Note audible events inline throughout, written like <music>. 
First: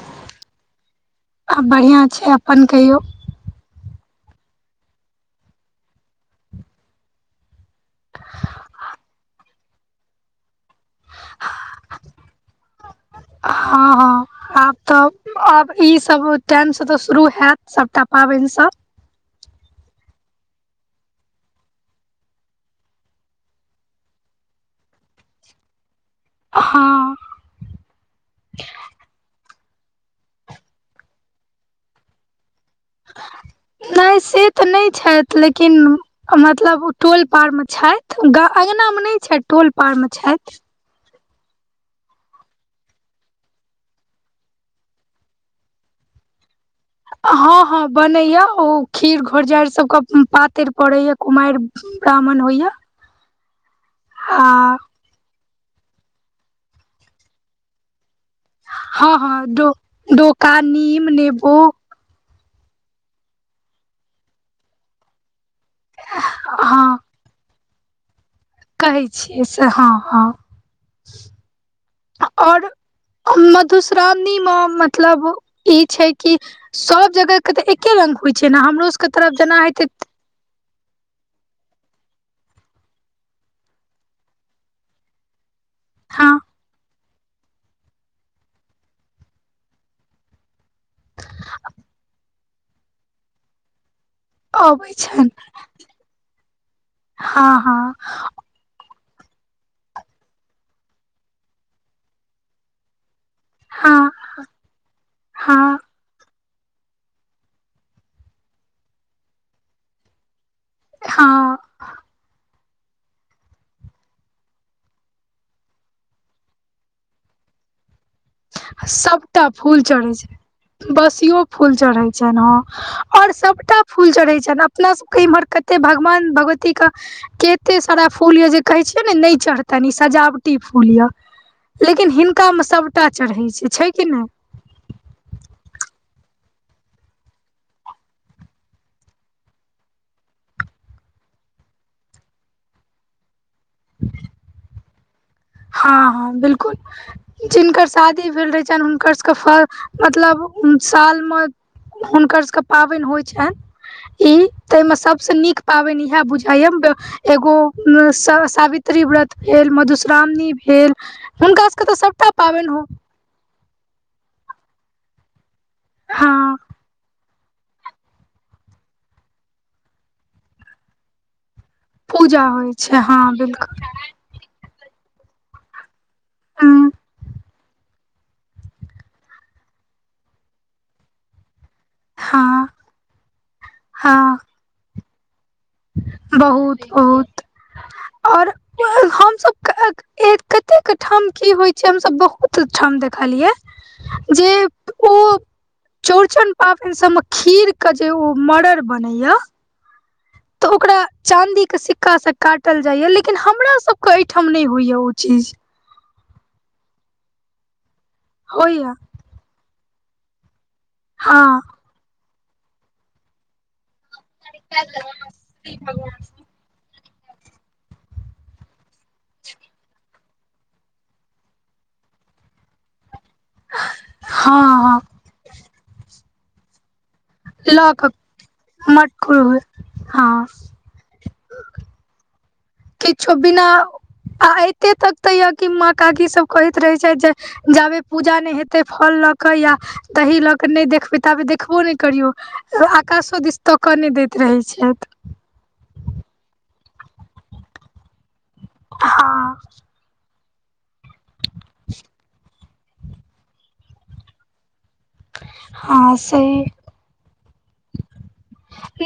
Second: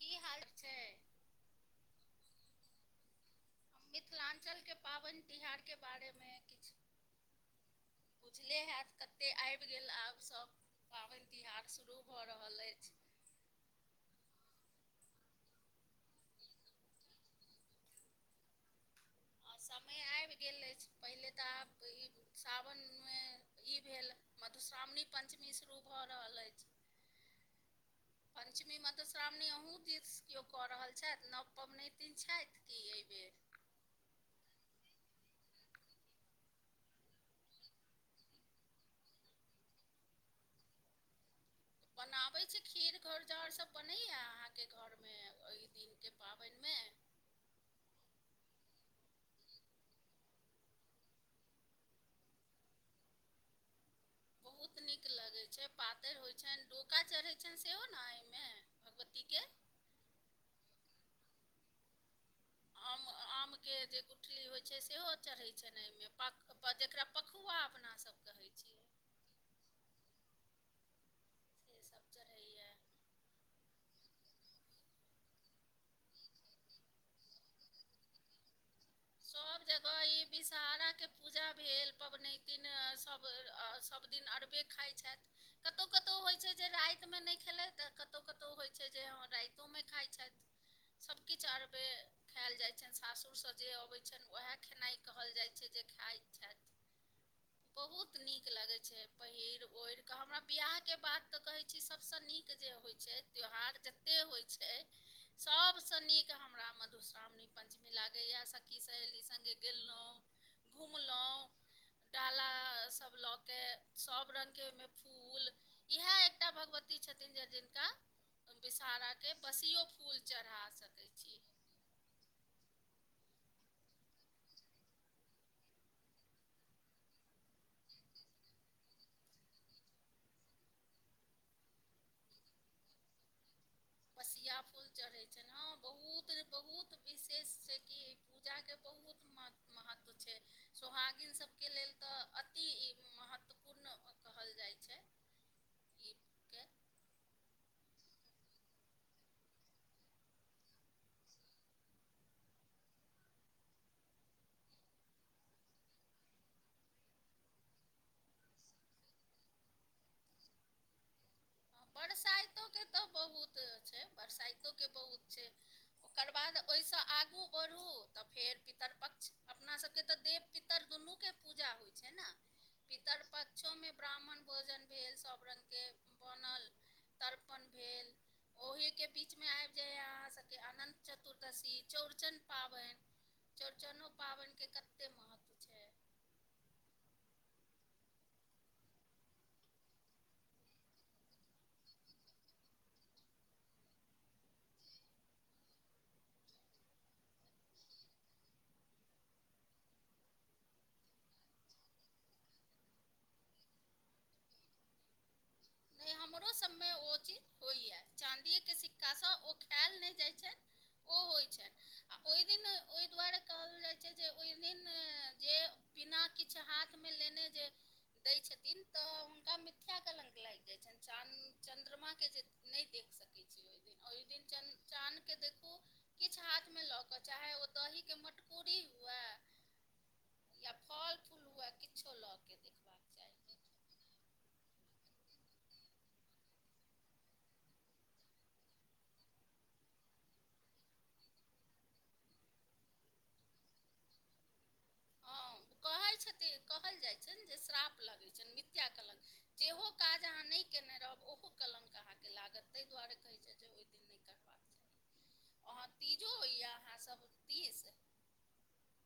की हाल छै? अ बढ़िया छै अपन कहियौ? मिथिलांचल के पाबैन तिहारके बारे मे किछ बुझले हैत कते आएब गेल आब सब पाबैन तिहार शुरू भऽ रहल ऐछ। हां-हां। आब तब आब ई सब टाइम से तै शुरू हैत सबटा पाबैन सब? अ समय आएब गेल ऐछ, पहिले तऽ आब ई साबन मे ई भेल मधुश्रामणी, पंचमी शुरू भऽ रहल ऐछ। हँ पंचमी, मधुश्रामणी अहूँ दिस कियो कऽ रहल छैथ नव पबनैतिन छैथ। की ऐ बेेर? नै से तऽ नै छैथ लेकिन मतलब ओ टोल पार मे छैथ। गा-अँगना में नैय छैइथ, टोल पार में छैथ। बनाबै छी खीर घौरजाउर सब, बनैया अहाँके घर में ओहि दिन के पाबैन में? हँ-हँ बनैयैऽ, ओ खीर घोरजाइड़ सबके पातैर पड़ैयैऽ, कुमाइर ब्राह्मण होइयैऽ। बहुत नीक लगै छै, पातैर होइ छैन, डोका चरहै छैन सेहो न अइ म हँ-हँ, डो-डोका, नीम, नेबो। आम-आम के जे गुठली होइ छै, सेहो चरहै छेनाइ में, हँ पक-प-जेकरा पखुवा अपना सब कहै छियै कहै छियै से, हँ-हँ, से सब और चढ़ैये मधुश्रामणी म मतलब ई छै कि सब जगह के तऽ एके रंग होइ छै न? हमरो सबके तरफ जेना होइत हे बिषहारा के पूजा भेल, पबनैतिन सब सब दिन अरबे खाइ छाइथ। कतौ कतौ हँ होइ छै जे राइ त में नैय खेलैथ, त कतौ कतौ होइ छै जे हॅं राइतो में खाइ छाइथ। सब किछ अरबे खैऽल जाइ छैन, सासुर सँ जे अबै छैन ओहैऽ अबै खेनाइ छनि कहल जाइ छै जे खाइ छाइथ। हँ। हँ बहुत नीक लगै छै। पहिर ओइड़्ह कऽ, हमरा बियाह के बात तऽ कहै छी सब स नीक जे होइ छै त्योहार हँ जते होइ छै, हँ सब स नीक हमरा मध् धुश्रामणी पंचमी लागै यैऽ, सखी सहेली संगे गेलौं, घुमलो हँ। डाला सब लऽ के, सब रंग के ओई में फूल इहै एकटा भगवती छथिन जे जिनका विषहारा के सबटा बसियो फूल चढ़ा सकै छी। फुल चरहै छैन, हॉं। और सभटा फूल चरहै छैन, अपना सबके इम्हर कते भगमान भगवती क केते सारा फूल यैऽ जे कहै छी जे नैय चरहैन ई सजाबती फूल यैऽ, लेकिन हिनका में सबटा चरहै छै, छै कि नहि बसिया फूल चरहै छैन, हँ बहुत बहुत विशेष छै कि पूजा के बहुत महत-महत्व छैय। सोहागिन सब के लेल तऽ अति ई महत्वपूर्ण अ-कहल जाइ छै। <unintelligible> हँ-हँ ईके बिलकुल। जिनकर शादी भेल रहै छैन, हुनकर सबके फऽ-मतलब साल म हुनकर सबके पाबैन होइ छाइन? ई तैइ में सब स नीक पाबैन इहैऽ बुझाइ यैऽ, बे एगो स-सावित्री व्रत भेल, मधुस् श्रामणी भेल, हुनका सबके तऽ सबटा बरसाइतो पाबैन के हो तऽ बहुत छै, बरसाइतो के बहुत छै, ओकर हँ बाद ओइ स आगू बर् हु तऽ फेर पितरपक्ष, अपना सबके तऽ देव-पितर दुनू के पूजा होइ छै न, पूजा होइ छै हँ पितरपक्षो बिल्कुल में ब्राह्मण भोजन भेल सब रंग के बनल, तर्पण भेल। ओही के बीच में आइब जाय यैऽ अहाँ सबके अनंत चतुर्दशी, चौड़चन हँ पाबैन, चौड़चनो पाबनि के कत्ते महत्व छै। बहुत-बहुत, और हमसब क एक कतेक ठाम की होइ छै, हम सब बहुत ठाम देखलियै जे <unintelligible> चौरचन पाबनि सब म खीर क जे ओ मड़ड़ बनैये त ओकरा चाँदी क सिक्का सँ काटल जाइये, लेकिन हमरा सब क ओइठां नै होइये ओ चीज। नै हमरो सब में ओ चीज होइये चाँदीये क होइया सिक्का सँ ओ पेएल नै जाइ छै ओ होइ हँ छनि। आ ओइ दिन ओइ दुवारे कहल जाइ छै जे ओइ <inaudible> बिना किछ हाथ मे लेने जे दै छथिन, तऽ हुनका मिथ्या कलंक लागि जाइ छनि, चान - चन्द्रमा के जे नै देख सकै छी ओइ दिन ओइ दिन हँ चन- हँ चान के देखू, किछ हाथ में लऽ कऽ चाहे ओ लऽ दही कऽ के मटकूरी हुवे मटकुर हुए हँ या फल-फूल हुवे, किछो लऽ कऽ देख किछो बिना आ एते तक तऽ यऽ कि मां, काकी सब कहैत रहै छथि जे जाबे पूजा नै हेतै फल लऽ कऽ या दही लऽ कऽ नै देखबै ताबे देखबो नै करियौ। आकाशो दिस तकऽ नै दैत रहै छथि। हॅं, कहै छथि, कहल जाइ छनि जे श्राप लगै छनि मिथ्या कलंक हँ जेहो काज अहाँ नै केने रहब ओहो कलंक अहाँके लागत, तै दुवारे कहै छै जे ओइ दिन नै करबाक और हँ तीजो होइये अहाँ सब दीस?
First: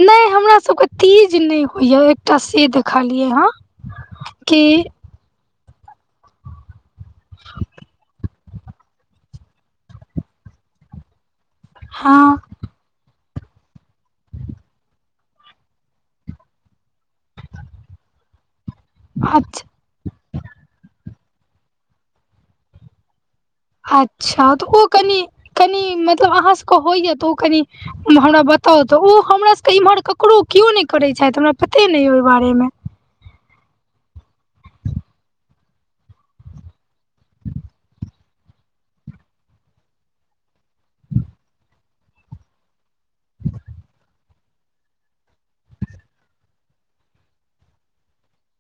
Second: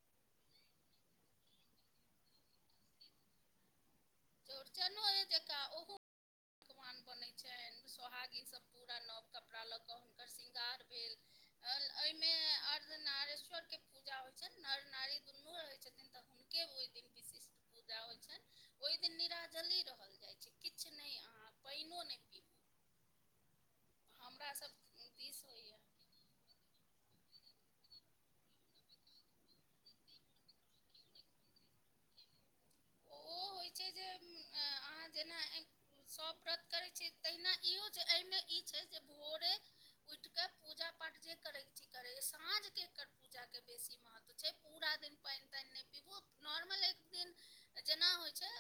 नै हमरा सबके तीज नै होइये एकटा से देखलियै हँ। कि चौड़चनोए जकाँ ओहू पकवान सब बनै छनि सोहागिन सब पूरा नव कपड़ा लऽ कऽ हुनकर श्रृंगार भेल। एहिमे हँ। अर्ध नारेश्वर के पूजा होइ छनि। नर-नारी दुनू रहै छथिन तऽ हुनके ओइ दिन विशिष्ट पुजा होइ छनि, ओइ दिन अच्छा निराजली रहल जाइ छै, किछ नै अहां पाइनो नै पिब अच्छा त सब ओ कनि, दिस होइया कनी मतलब अहाँ सके होइये त ओ कनि हमरा बताउ तऽ, ओ हमरा सके इमहर ककरो कियो नै करै छथि। हमरा पते नै अइ ओइ बारे मे। ओ होइ छै जे म अहाँ जेना आइ सब व्रत करै छी तहिना इहो छै। अइमे इ छै जे भोरे उइठ के पूजा-पाठ जे करै छी करैये साँझ के करू। पूजा के बेसी महत्व छै। पूरा दिन पाइन ताइन नै पीबू, नॉर्मल एक दिन त जेना होइ छै,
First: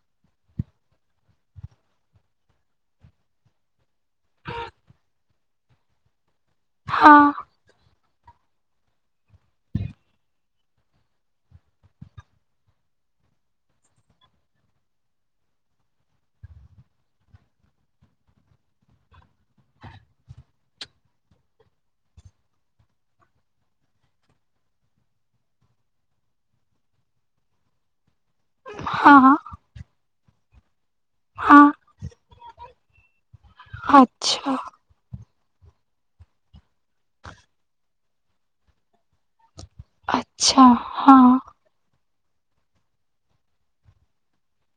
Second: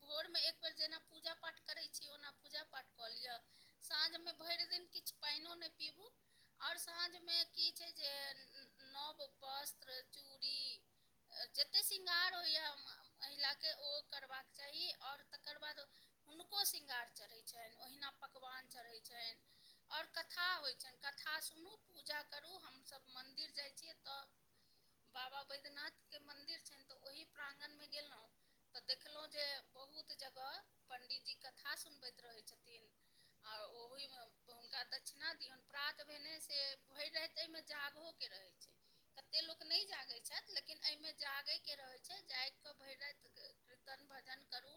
भोरमे एक बेर जेना पूजा-पाठ करै छी, ओना पूजा-पाठ कऽ लियऽ। साँझ मे भरि दिन किछ पाइनो नै पीबू और साँझ हँ मे कि छै जे नव वस्त्र, चूड़ी अ जते श्रृंगार होइया अ्म महिला के ओ करबाक चाही और तकर बादओ हुनको श्रृंगार चढ़ै छनि ओहिना पकवान चढ़ै छनि, और कथा होइ छनि कथा सुनू पूजा करू हमसब मन्दिर जाइ छियै एत बाबा बैद्यनाथ के मंदिर छनि तऽ ओहि प्रांगण मे गेललहु तऽ देखलौं हँ जे बहुत जगह पंडीतजी हँ कथा सुनबैत रहै छथिन आ ओहिमे अच्छा हुनका त दक्षिणा दियौन प्रात भेने से भरि राति अइमे जागहो के रहै छै। कते लोक नै जागै छथि अच्छा लेकिन अइमे हँ जागै के रहै छै जाइग क भैर राइत कीर्तन भजन करू,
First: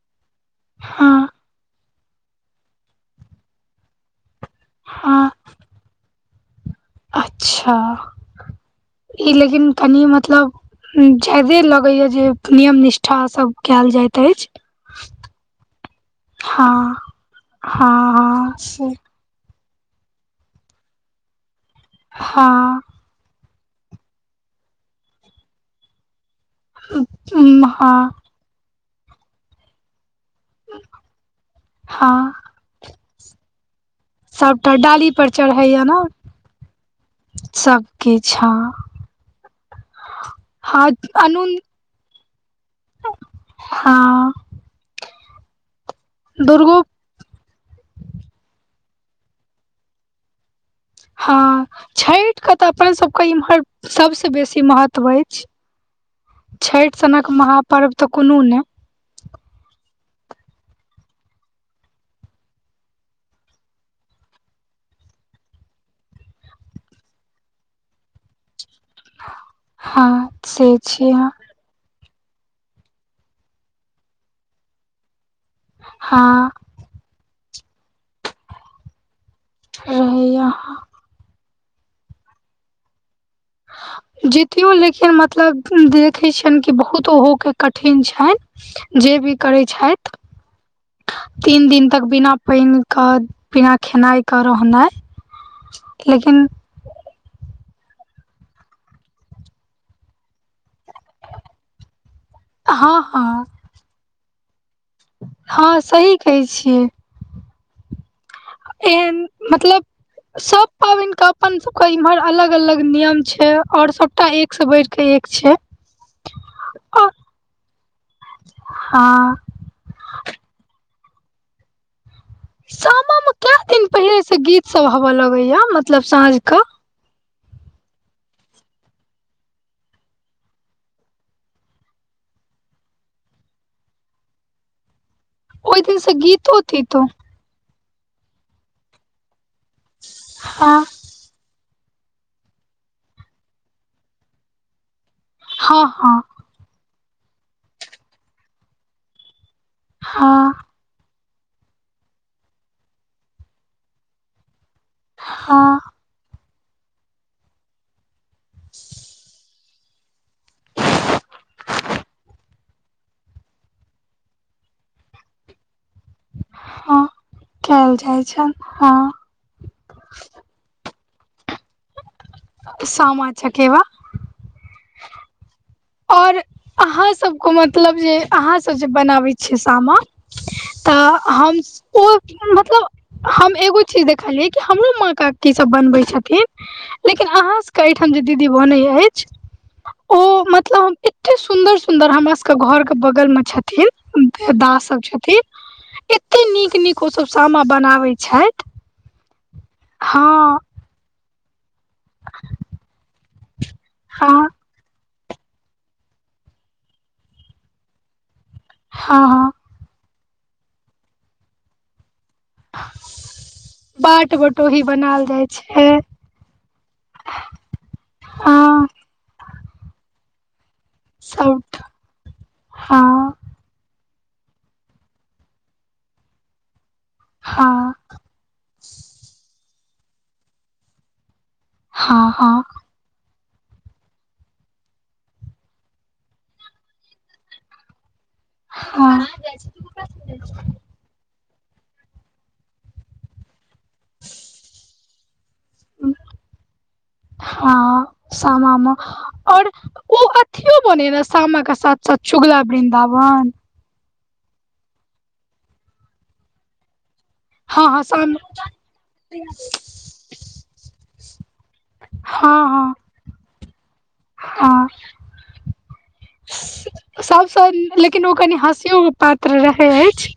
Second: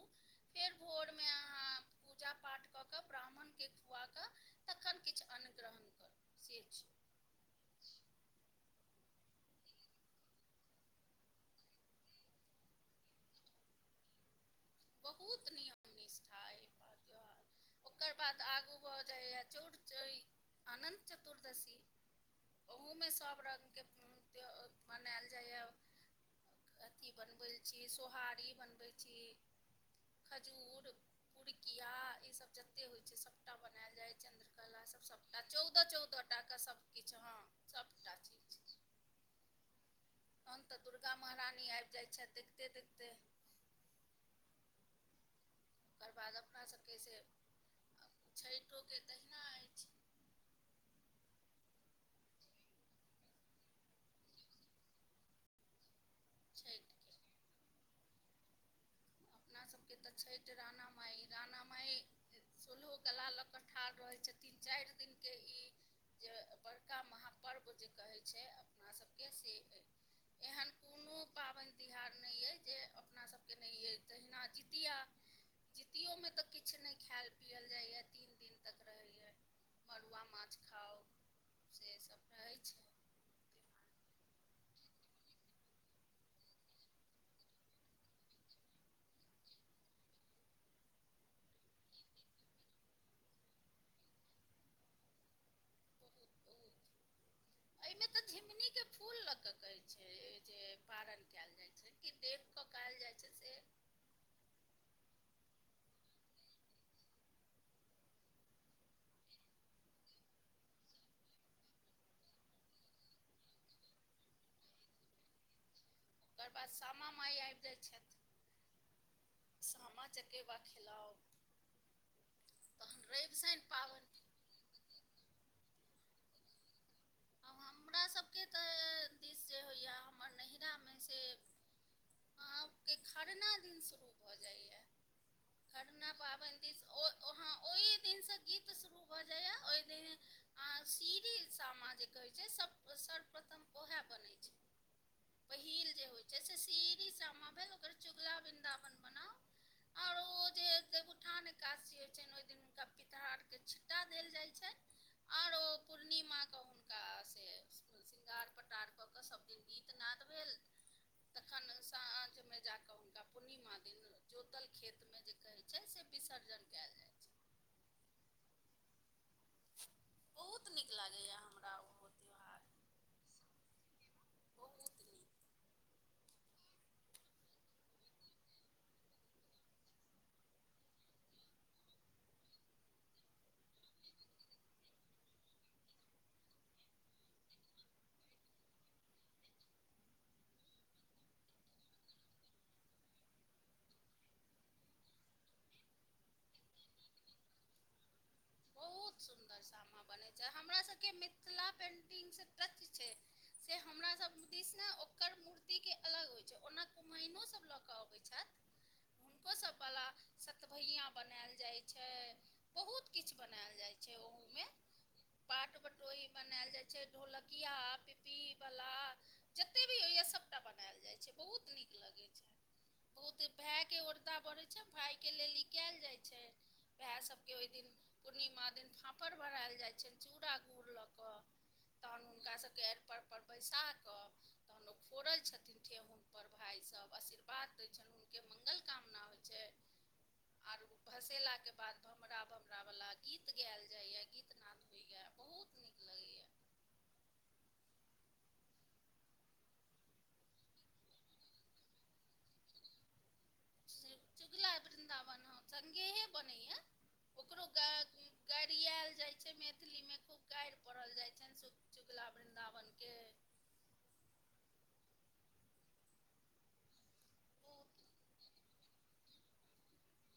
फेर हँ भोरमे अहाँ पूजा पाठ कऽ कऽ ब्राह्मण के खुआकऽ तखन हँ किछु अन्न ग्रहण करु से छै। अच्छा ई लेकिन कनि मतलब ज्यादे लगैया जे नियम निष्ठासभ कयल जाइत अइच। बहुत नियम निष्ठा अइ हँ मतलब <unintelligible> ओकर हँ बाद हँ आगू से भऽ जाइए चौरचैइन, अनंत चतुर्दशी। हँ ओहूमे सभ रंगके त्यौ मनायल जाइए। अथि बनबै उम्म छी हँ सोहारी बनबै छी। खजूर, पिड़िकिया ई हँ सब जते होइ छै सभटा बनायल जाय छै चन्द्र सबटा कला सभ डाली पर सभटा चढ़ैया चौदह ने -चौदह टा क सभकिछु हँ सब सभटा किछ चीज। हँ हन तऽ हँ दुर्गा अनून महारानी आइब जाइ छै, देखते देखते। हाँ ओकर बाद अपना दुर्गो सबके अइ से छठियोके तहिना अइच। हाँ छइट के तऽ अपन सभके इम्हर सभसँ बेसी महत्व अइच। छठिके छैठ सनक महापर्व तऽ कोनो नै। अपना सबके तऽ छठि राना माइ राना माइ शोल्हो कला लऽ क ठाढ़ रहै छथिन चारि दिनके ई जे बड़का महापर्व जे कहै छै? अपना सबके से अइ, हँ एहन से कोनो छियै पाबन तिहार नहि अइ जे अपना सभके नहि अइ तहिना जतिया जीतियोमे तऽ हँ किछु नहि खायल पियल जाइया तीन दिन तक रहैए। मड़ुआ रहैया माछ खाउ, सेसभ रहै छै। जीतियो लेकिन मतलब देखैत छैन कि बहुत ओहोके कठिन छैन। जे भी करै छैठ, तीन दिन तक बिना पाइन क बिना खेनाइके रहनाइ बहुत लेकिन बहुत एहिमे तऽ झिंगुनीके फूल लऽ कऽ कहैत छै जे पारण कयल जाइत छै कि देव पकायल हँ जाइ छै से हां सही कहै छियै। एहेन मतलब सब पाबनि के अपन सब के इम्हर अलग अलग नियम छै, और सबटा एक एक स बढ़िकऽ एक छै। ओकर बाद शामा माइ आबि जाइत छथि। हां सामा चकेबा खेलाउ। तहन सामा मे रवि कए शनि दिन पहिनेे पाबनि से गीत सब होबय लगैया मतलब साँझ के? अ हमरा सभके तऽ दिस जे होइए हमर नहिरामे से आहांके खरना दिन शुरू भऽ जाइया, ओहि दिन खरना से पाबन गीतो दिनसँ ओ तीतो ओ हां ओहि दिनसँ गीत शुरू भऽ जाइए ओहि दिन आ हँ सीढ़ी सामाजिक कहै छै, सब सर्वप्रथम ओहैय बनै छै। हँ पहिल जे होइ हँ छै, से सीढ़ी सामा भेल ओकर चुगला वृंदावन बनाउ। आओर ओ हाँ देवउठान एकादसी होइ छनि ने ओहि दिन हुनका पितहर के छिट्टा देल जाइ छै। हाँ पूर्णिमाके हुनका से श्रृंगार पटार कऽ कऽ सब दिन गीत नद भेल, तखन साँझ मे जाके हुनका पूर्णिमा दिन जोतल खेतमे जे कहैत छै से विसर्जन कयल हँ जाइत छै। कयल जाइ छनि हँ। बहुत नीक लागैए हमरा ओहो त्यौहार सामा चकेवा। <unintelligible> ओर अहाँसभके मतलब जे अहाँसभ जे बनाबै छियै सामा। तऽ हम ओ मतलब हम एगो चीज देखलियै कि हमरो माँ क की सब बनबै छथिन लेकिन अहाँ सबके एहिठाम जे दीदी बनै अछि। ओ मतलब <inaudible> एते सुन्दर सुन्दर हमरा सबके घर के बगल में छथिन भेदास सब छथिन। एते नीक नीक ओसभ सामा बनाबैत छथि। बहुत सुन्दर सामा हँ बनैत छै हमरा सबके मि मिथिला पेटिंग से टच छै से हमरा हँ। कृष्णा ओकर मूर्तिके अलग होइत छै ओना कुमइनो सभ लऽ कऽ अबैत छथि। हँ हँ हुनकोसभवला सतभैया बनायल जाइत छै बहुत किछु बनायल जाइ छै ओहो फोटो ही बनायल जाइ पाट छै बटोही बनायल जाइ छै ढोलकिया हँ पिपीहीवला जतेक भी होइएा सभटा बनैल जाइत छै बहुत सबटा नीक लगैत छै हँ बहुत भाय के ओरदा बढ़ैत छै भायके लेल ई कयल जाइत छै भाय सभके ओहि दिन हँ पूर्णिमा दिन फापड़ भरायल जाइ छनि चूड़ा गुड़ लऽ कऽ तहन हँ हुनका हँ सभके अर्पण बैसाकऽ तहन ओ फोड़य छथिन ठेहुन पर भाई सब आशीर्वाद दै छैन। के मंगल कामना होइ छै हँ आर भसेला के बाद भमरा भमरावालला गीत गाायल जाइए गीतनाद होइए बहुत नीक लगैया। हँ सामा मे और ओ कथि मे बने रहा सामा के साथ सऽ चुगला वृंदावन चुगला वृन्दावन ह संगे हे बनैया। ओकरो हँ गा हँ साम गारियाल जाइत छै मैथिलीमे खूब गारि पढ़ल जाइत छनि। चुगला वृन्दावनके ह। सबसँ लेकिन ओ कनि हँसियो पात्र रहै अछि।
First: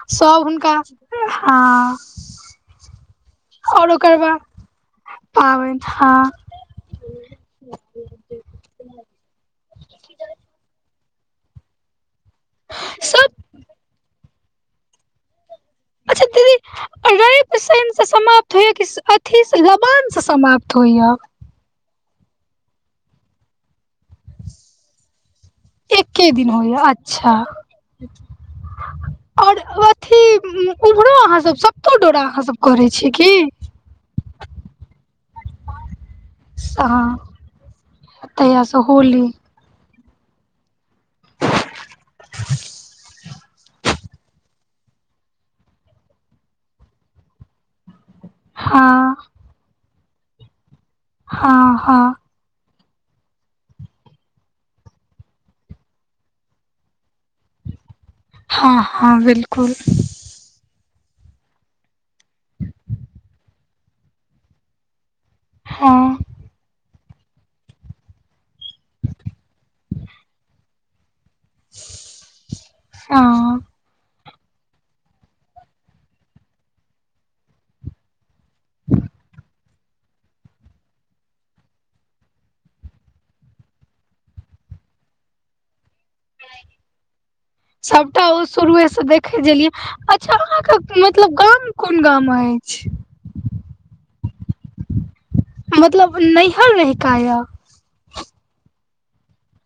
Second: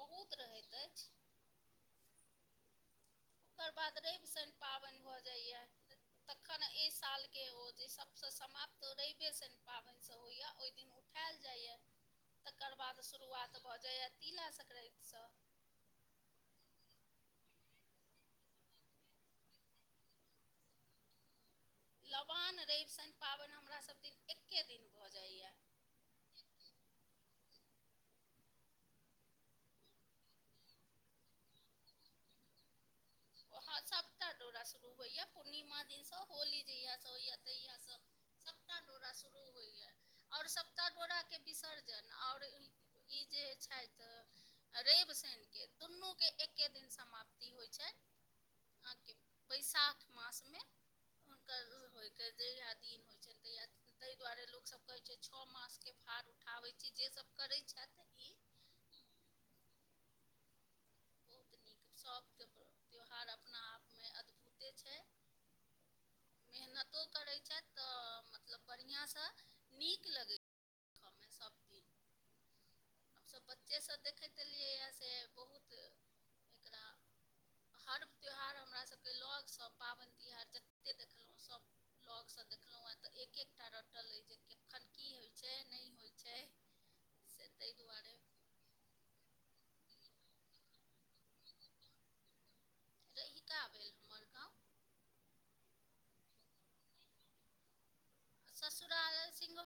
बहुत सब रहैत हुनका अछि हँ। ओकर बाद रैब शैन पाबनि भऽ जाइएा पाबनि हँ अखन ई साल के ओ जे सबसँ समाप्त रवे शनि पाबनि से होइया ओहि दिन उठाायल जाइया तकर बाद सब शुरुआत भऽ जाइया तिलाासङ्क्रान्तिसँ। अच्छा दीत रवि शैनसँ समाप्त होइया कि अथी लबानसँ समाप्त होइएा लबान रवि शनि पाबनि हमरासभ दिन एक्े दिन भऽ जाइए। एक्े दिन होया अच्छा। आओर अथि उमहरो अहाँ सब सपतो डोराह कर छी कि हाँ सपता डोरा शुरू होइए पूर्णिमा दिनसँ होली जहियासँ होइए तहियासँ। तहिससँ सभटा डोरा होली शुरू होइए आओर सप्ता डोराके विसर्जन आओर इ जे छैथ आ रइव शइनके दुनूके एक्के दिन समाप्ति होइ छैन। अहाँके हँ बैशाख मासमे हुनकर हँ उ हँ होइके जहिया दिन होइ छैन तहिया। तय दुआरे लोकसभ कहै छैय छ मासके भार उठाबै छी जे सभ करै छैथ ई। हँ- हँ बिलकुल। बहुत नीक सभके त्यौहार अपना आपमे अद्भुते छैय। हँ। मेहनतो करै छथि त मतलब बढ़ियां स नीक लगै कमे सब दिन। हमसभ हँ बच्चे स देखैत एलियैए से बहुत एकरा हर त्यौहार हमरासभके लग स पाबैन तिहार जते देखलौं सभ लग स देखलौंएँ त एक एकटा रटल अय जे कखन की होइ छैय नै होय छैय। छैय से ताहि दुआरे सबटा शुरुए से देखै छलियै अच्छा अहाँके मतलब गाम कोन गाम अइछ। रहिका भेल हमर गाँव। मतलब नैहल रहिका यऽ। ससुराल सिघ